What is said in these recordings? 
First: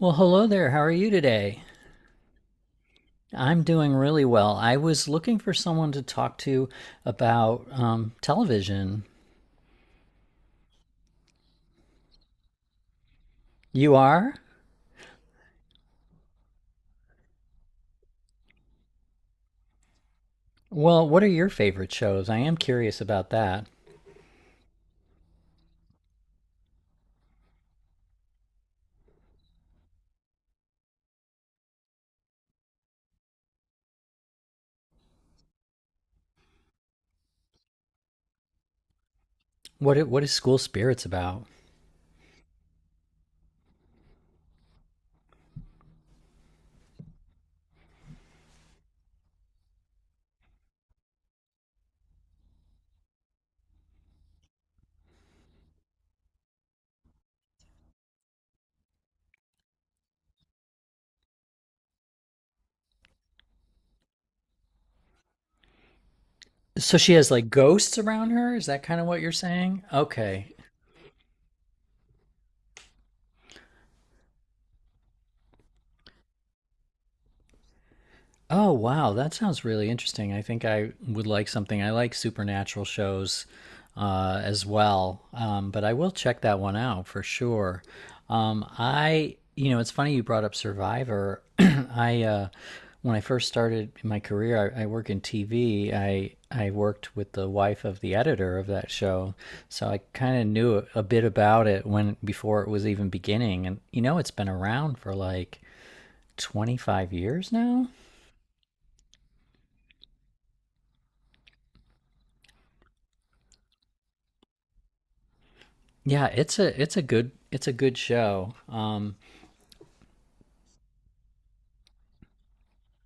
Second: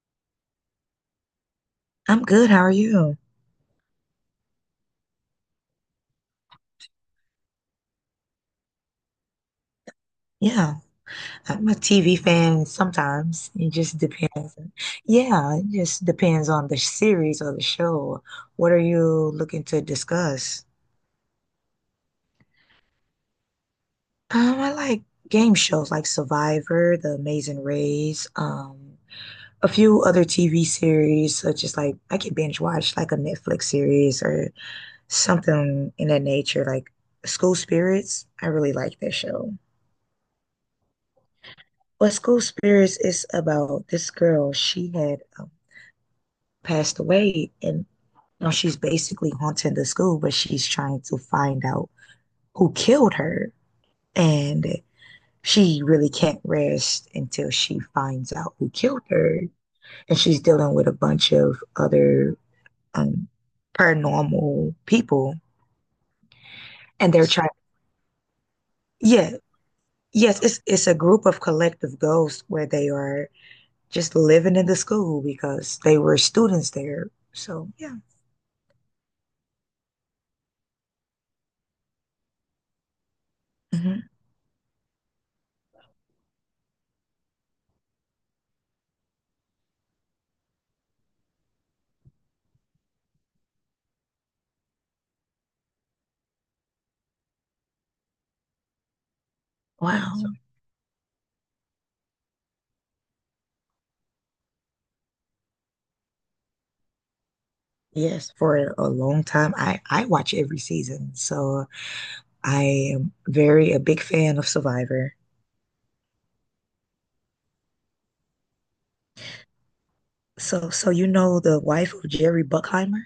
Well, hello there. How are you today? I'm good. How are you? I'm doing really well. I was looking for someone to talk to about television. Yeah, I'm a TV fan sometimes. It You just are? depends. Yeah, it just depends on the series or the show. What are you looking to discuss? Well, what are your favorite shows? I am curious about that. I like game shows like Survivor, The Amazing Race, a few other TV series such as like I could binge watch like a Netflix series or something in that nature, like School Spirits. I really like that show. What is School Spirits about? Well, School Spirits is about this girl. She had a passed away and she's basically haunting the school, but she's trying to find out who killed her. And she really can't rest until she finds out who killed her. And she's dealing with a bunch of other um, paranormal people. So And she they're has trying, like ghosts around her? Is that kind of what you're yeah, saying? yes, Okay. it's a group of collective ghosts where they are just living in the school because they were students there. So, yeah. Oh, wow. That sounds really interesting. I think I would like something. I like supernatural shows Mhm. As well, but I will check that one out for sure. I, it's funny you brought up Survivor. When I first started my career, I work in TV. I worked with the wife of the editor of that show, so I Wow. So kind of knew a bit about it when before it was even beginning. And you know, it's been around for like 25 years now. yes, for a long time. I watch every season. So I am very a big fan of Survivor. Yeah, it's a good show. So you know the wife of Jerry Buckheimer?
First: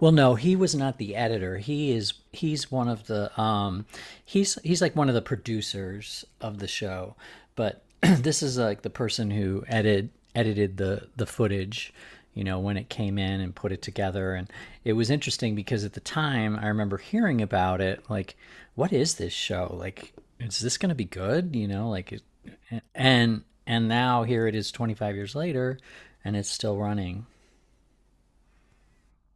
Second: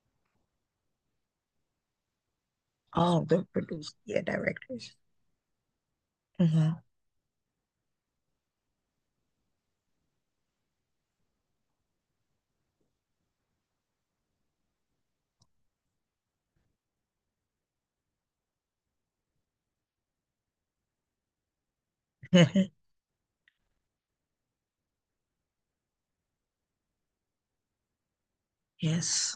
Well, no, he was not the editor. He's one of Oh, the the um producer, yeah, he's directors. like one of the producers of the Hmm. show, but this is like the person who edited the footage, you know, when it came in and put it together, and it was interesting because at the time I remember hearing about it like what is this show? Like is this going to be good, you know, like it, and now here it is 25 years later and it's still running. Yes.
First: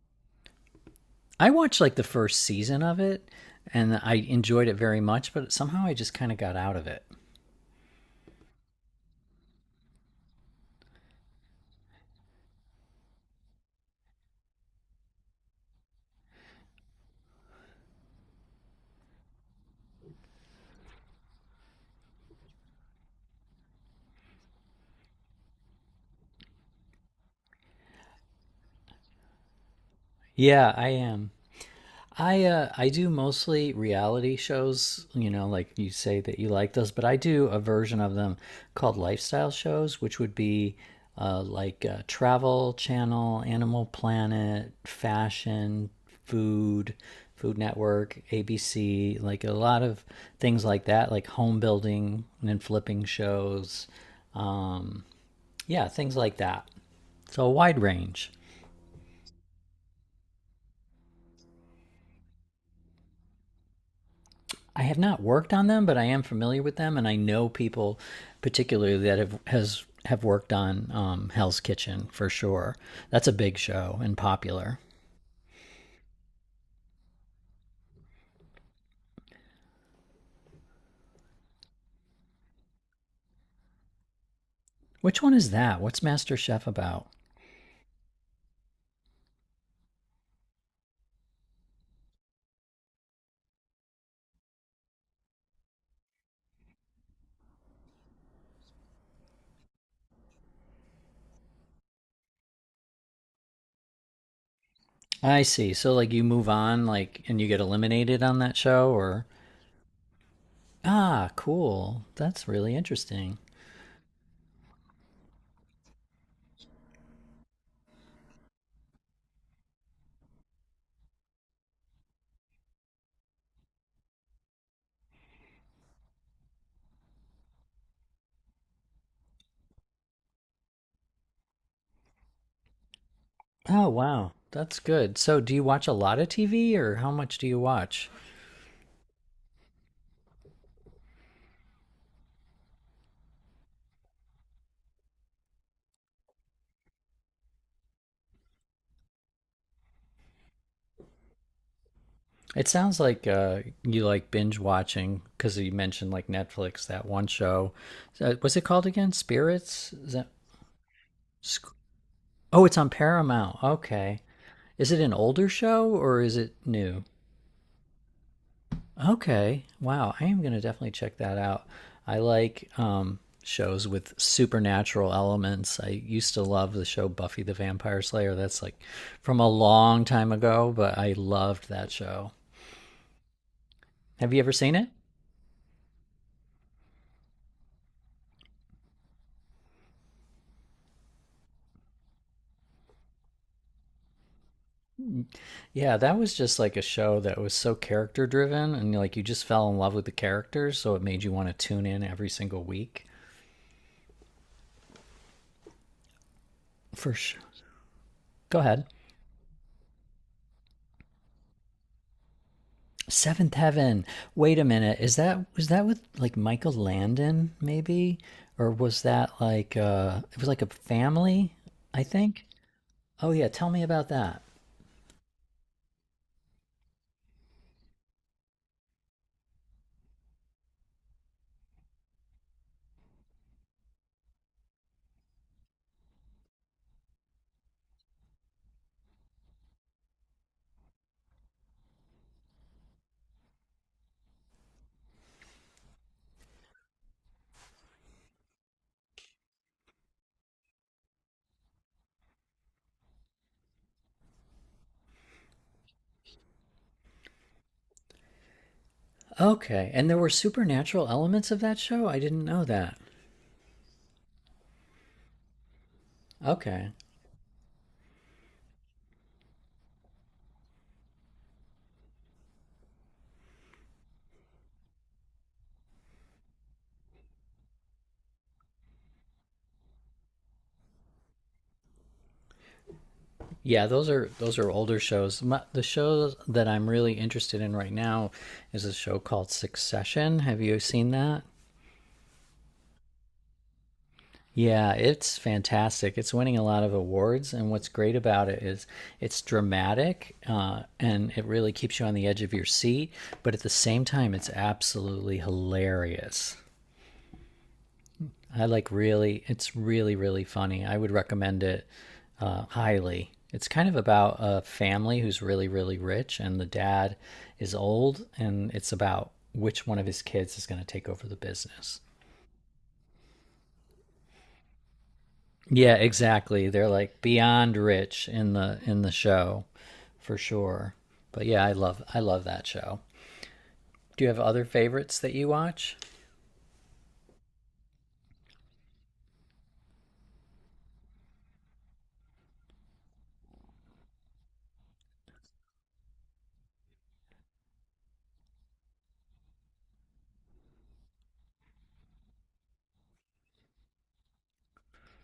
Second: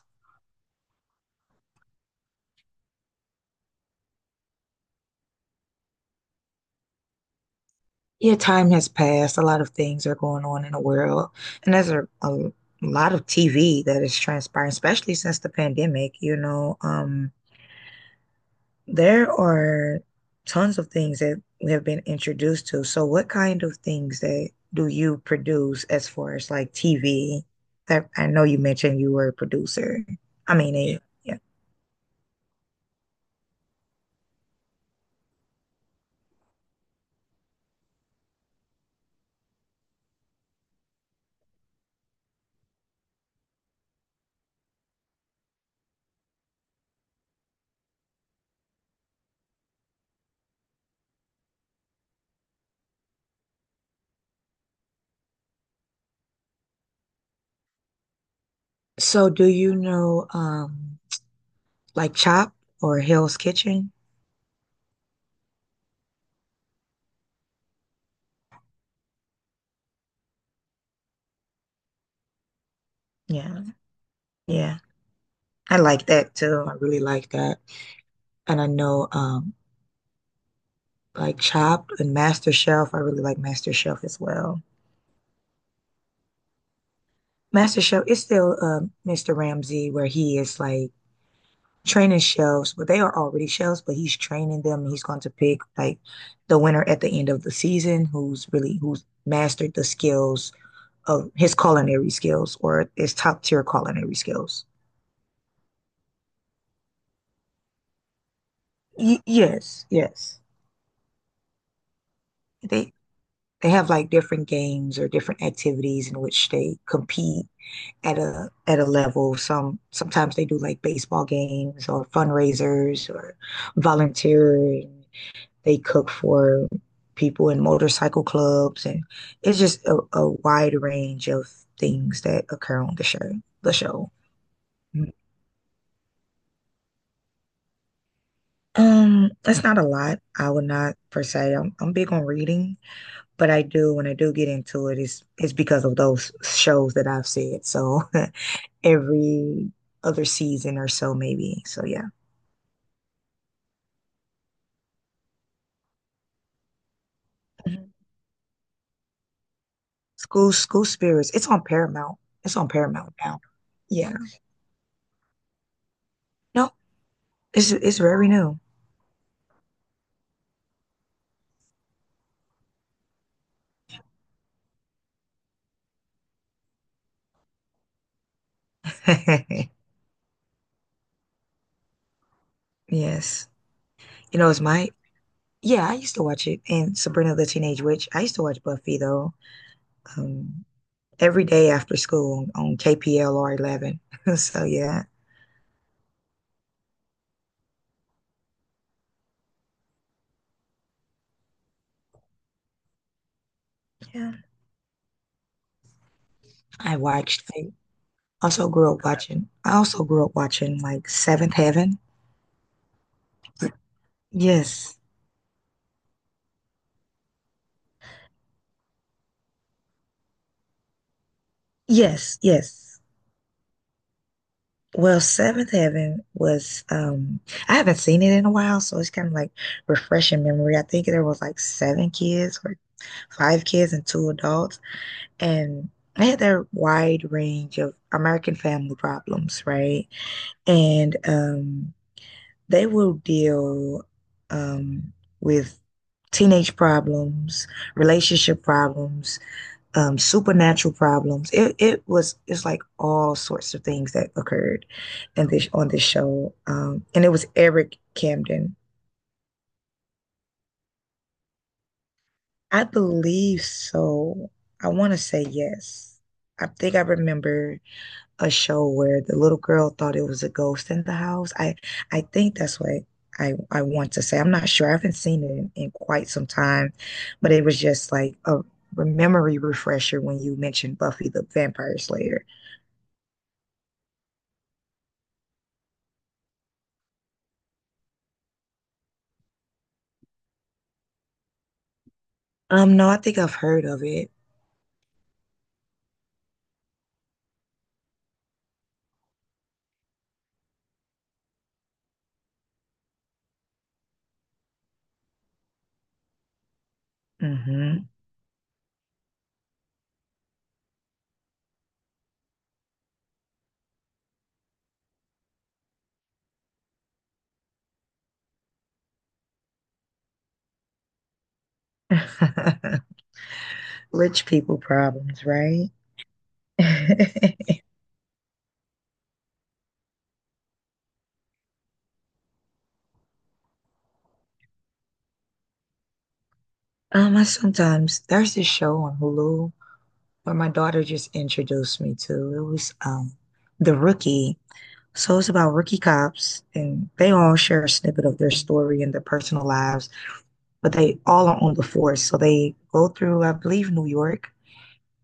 I watched like the first season of it and I enjoyed it very much, but somehow I just kind of got out of it. Yeah, time has passed. A lot of things are going on in the world. And there's a lot of TV that is transpiring, especially since the pandemic, you know. Um, there are tons of things that we have been introduced to. So what kind of things that do you produce as far as like TV? That I know you mentioned you were a producer. I Yeah, mean, I yeah. A, am. yeah. I do mostly reality shows, you know, like you say that you like those, but I do a version of them called lifestyle shows, which would be like Travel Channel, Animal Planet, fashion, food, Food Network, ABC, like a lot of things like that, like home building and flipping shows, um, yeah, things like that. So a wide range. So do you know like Chop or Hell's Kitchen? I have not worked on them, but I am familiar with them, and I know people, particularly that have worked on Hell's Kitchen for sure. That's a big Yeah. show and popular. Yeah. I like that too. I really like that. And I know like Chopped and MasterChef. I really like MasterChef as well. Which one is that? What's Master Chef about? MasterChef is still Mr. Ramsay where he is like training chefs, but they are already chefs, but he's training them and he's going to pick like the winner at the end of the season who's really who's mastered the skills of his culinary skills or his top tier culinary skills. I see. So like you move on, like, and you get eliminated on that show, Y or yes, yes. ah, cool. That's really They interesting. they have like different games or different activities in which they compete at a level. Sometimes they do like baseball games or fundraisers or volunteering. They cook for people in motorcycle clubs, and it's just a wide range of things that occur on the show. The Oh show. wow, that's good. So do you watch a lot of TV, or how much do you watch? That's not a lot. I would not per se. I'm big on reading, but I do when I do get into it, it's because of those shows that I've said. So every other season or so, maybe. So yeah. It sounds like you like binge watching because you mentioned like Netflix that one show. What's it called again? Spirits? Is that? School Spirits. It's on Paramount. It's Oh, on it's on Paramount now. Paramount. Yeah. Okay. Is it an older show or is it No, new? it's very new. Okay. Wow. I am gonna definitely check that out. I like shows with supernatural elements. I used to love the show Buffy the Vampire Slayer. That's like from a long time ago, but I loved that show. Yes. Have you You know, ever it's seen my it? yeah, I used to watch it and Sabrina the Teenage Witch. I used to watch Buffy though. Um every day after school on KPLR 11. So yeah. Yeah, that was just like a show that was so character driven and like you just fell in love with the characters, so it made you want to tune in every single week. Yeah. I For sure. watched I Go also ahead. grew up watching. I also grew up watching like Seventh Heaven. Seventh Heaven. Wait a Yes. minute. Is that, was that with like Michael Landon maybe? Or was that like it was like a family, I Yes, think? yes. Oh yeah, tell me about that. Well, Seventh Heaven was I haven't seen it in a while, so it's kind of like refreshing memory. I think there was like seven kids or five kids and two adults, and I had that wide range of American family problems, right? And they will deal um with teenage problems, relationship problems, supernatural problems. It was it's like all sorts of things that occurred, in this on this show. And it was Eric Camden, Okay. And there were supernatural elements of that show? I didn't know I that. believe so. I want to say yes. I Okay. think I remember a show where the little girl thought it was a ghost in the house. I think that's what I want to say. I'm not sure. I haven't seen it in quite some time, but it was just like a memory refresher when you mentioned Buffy the Vampire Slayer. Yeah, those are older shows. My, the show that I'm really interested in right now is a show called Succession. Have you seen that? No, I think I've heard of it. Yeah, it's fantastic. It's winning a lot of awards, and what's great about it is it's dramatic and it really keeps you on the edge of your seat. But at the same time, it's absolutely hilarious. Hmm. I like really, it's really, really funny. I would recommend it highly. It's kind of about a family who's really, really rich, and the dad is old, and it's about which one of his kids is going to take over the business. Rich people problems, right? Yeah, exactly. They're like beyond rich in the show, for sure. But yeah, I love that show. Do you have other favorites that you watch? I sometimes there's this show on Hulu where my daughter just introduced me to. It was The Rookie. So it's about rookie cops, and they all share a snippet of their story and their personal lives, but they all are on the force. So they go through, I believe, New York,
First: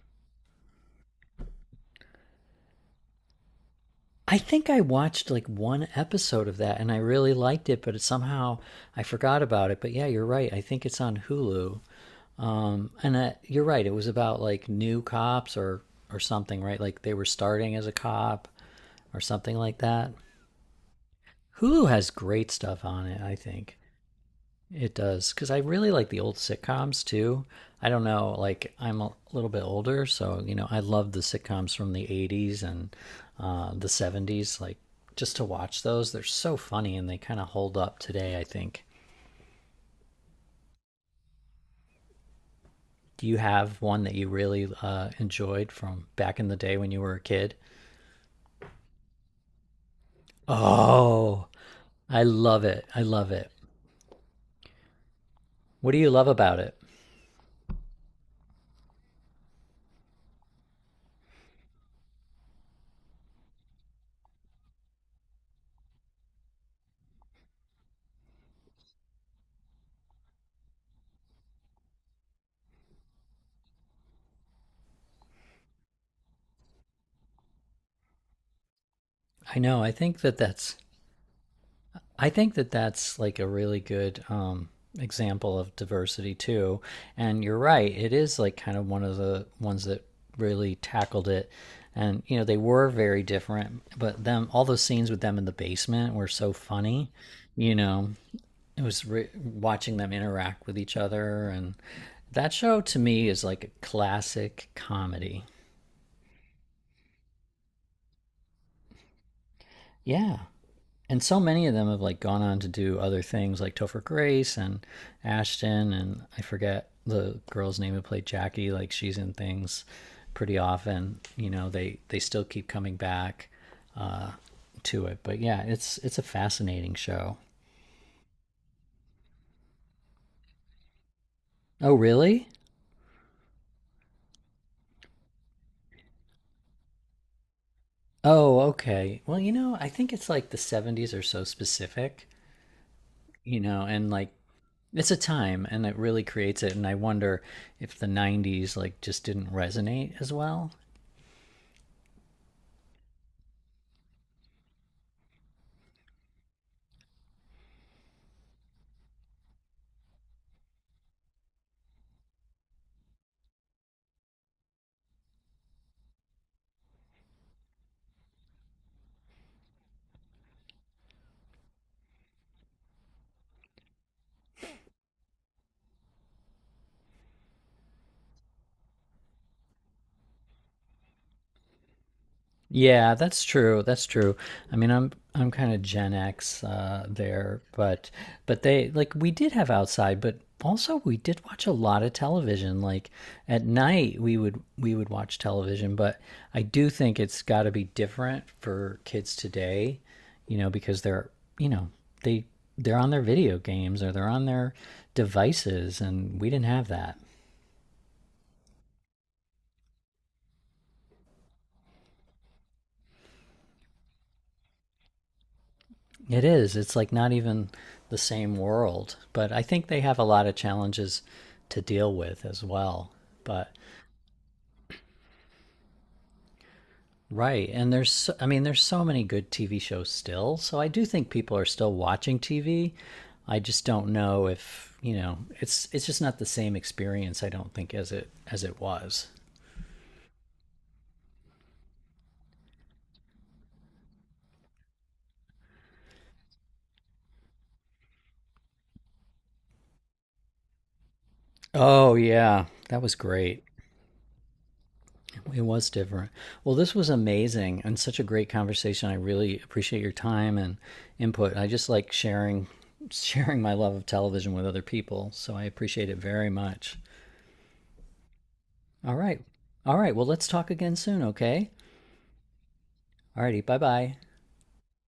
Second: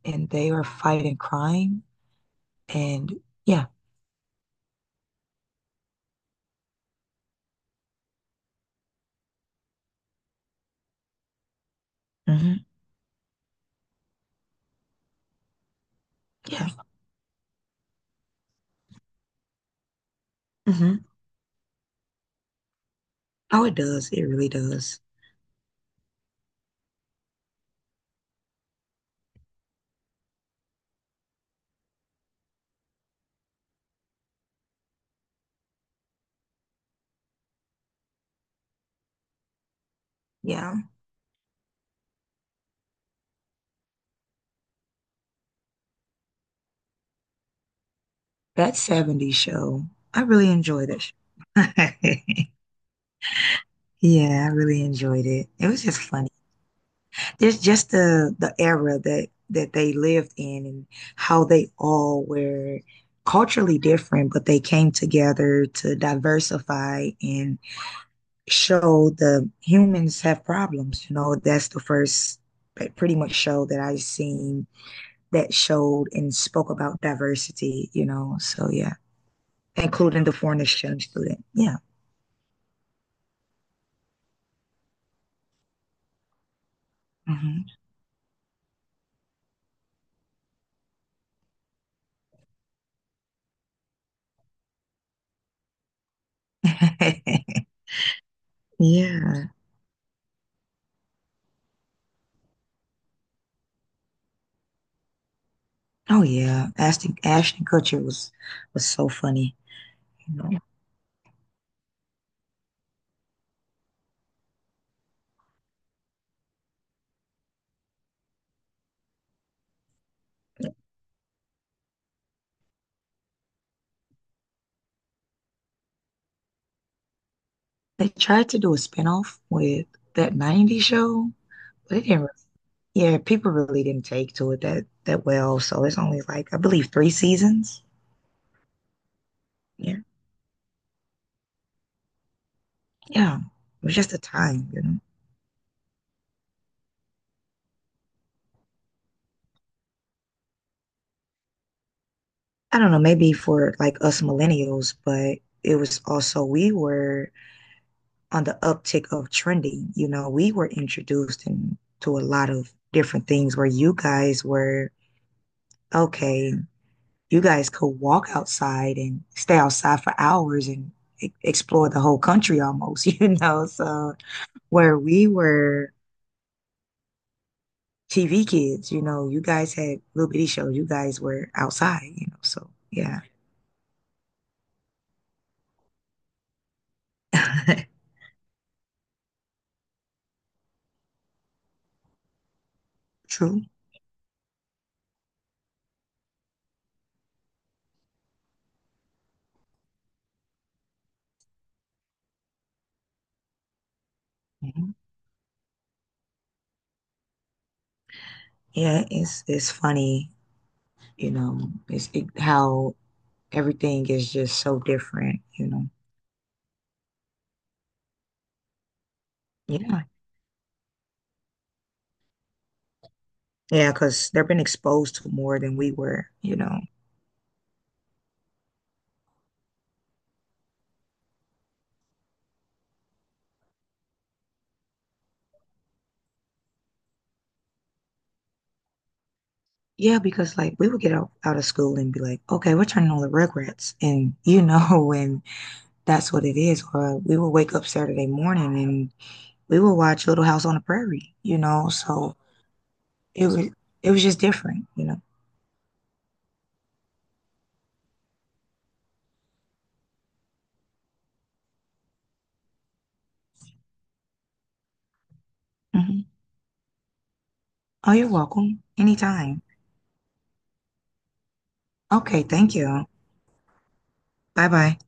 and they are fighting crime. And yeah. I think I watched like one episode of that and I really liked it, but it, somehow I forgot about it. But yeah, you're right. I think it's on Hulu. Hmm. And you're right. It was about like new cops or something, Yeah. right? Like they were starting as a cop or something like that. Hmm. Hulu has great stuff on it, I Oh, it think. does. It really It does. does because I really like the old sitcoms too. I don't know, like I'm a little bit older, so you know I love the sitcoms from the '80s and the '70s. Like just to watch those, they're so funny and they kind of hold up today. I think. Yeah. Do you have one that you really enjoyed from back in the day when you were a kid? That 70s show, I really enjoyed Oh, it. I love it. Yeah, I really enjoyed it. It was What do just you love fun. about it? Just the era that they lived in and how they all were culturally different, but they came together to diversify and show the humans have problems. You know, that's the first pretty much show that I've seen that showed and spoke about diversity, you know. So yeah, I know. Including the foreign exchange student. Yeah. I think that that's like a really good example of diversity too. And you're Hmm. right; it is like kind of one of the ones that really tackled it. And you know, they were very different, but them all those scenes with them in the basement were so funny. You know, it was Yeah. watching them interact with each other, and that show to me is like a classic comedy. Oh yeah. Ashton Kutcher was so funny. You Yeah, know. and so many of them have like gone on to do other things like Topher Grace and Ashton, and I forget the girl's name who played Jackie. Like, she's in things pretty often. You know, they still keep coming back uh to it. But yeah, it's a fascinating show. They tried to do a spinoff with that '90s show, Oh but it didn't, really. yeah, people really didn't take to it that well. So it's only like I believe 3 seasons. Oh okay, well, you know, I Yeah. think it's like the '70s are so specific, Yeah. you know, It was and just a like time, you know. it's a time and it really creates it, and I wonder if the '90s like just didn't resonate as well. I don't know, maybe for like us millennials, but it was also we were on the uptick of trending. You know, we were introduced in, to a lot of different things where you guys were, okay, you guys could walk outside and stay outside for hours and explore the whole country almost, you know? So where we were TV kids, you know, you guys had little bitty shows. You guys were outside, you know? So Yeah, yeah. that's true. That's true. I'm kind of Gen X there, but they like we did have outside, but also we did watch a lot of television. Like True. at night, we would watch television, but I do think it's got to be different for kids today, you know, because they're you know they they're on their video games or they're on their Mhm. devices, and we didn't have that. Yeah, it's funny, you know, it's it, how everything is just so different, you know. It is. It's like not even the same world. But I think they Yeah. have a lot of challenges to deal with as well. But Yeah, because they've been exposed to more than we were, you know. right, and I mean there's so many good TV shows still. So I do think people are still watching TV. I just don't know if, you know, it's just not the same experience I don't think as it was. Yeah, because like we would get out, out of school and be like, okay, we're turning on the Rugrats. And you know, and that's what it is. Or we would wake up Saturday morning and we would watch Little House on the Prairie, you know. Oh So yeah, that was it was great. it was just different, you know. It was different. Well, this was amazing and such a great conversation. I really appreciate your time and input. I just like sharing sharing my love of television with other people, so I appreciate it Hmm. very much. Oh, you're welcome. All right. Anytime. All right. Well, let's talk again soon, okay? Okay, thank you. All righty. Bye-bye. Bye bye.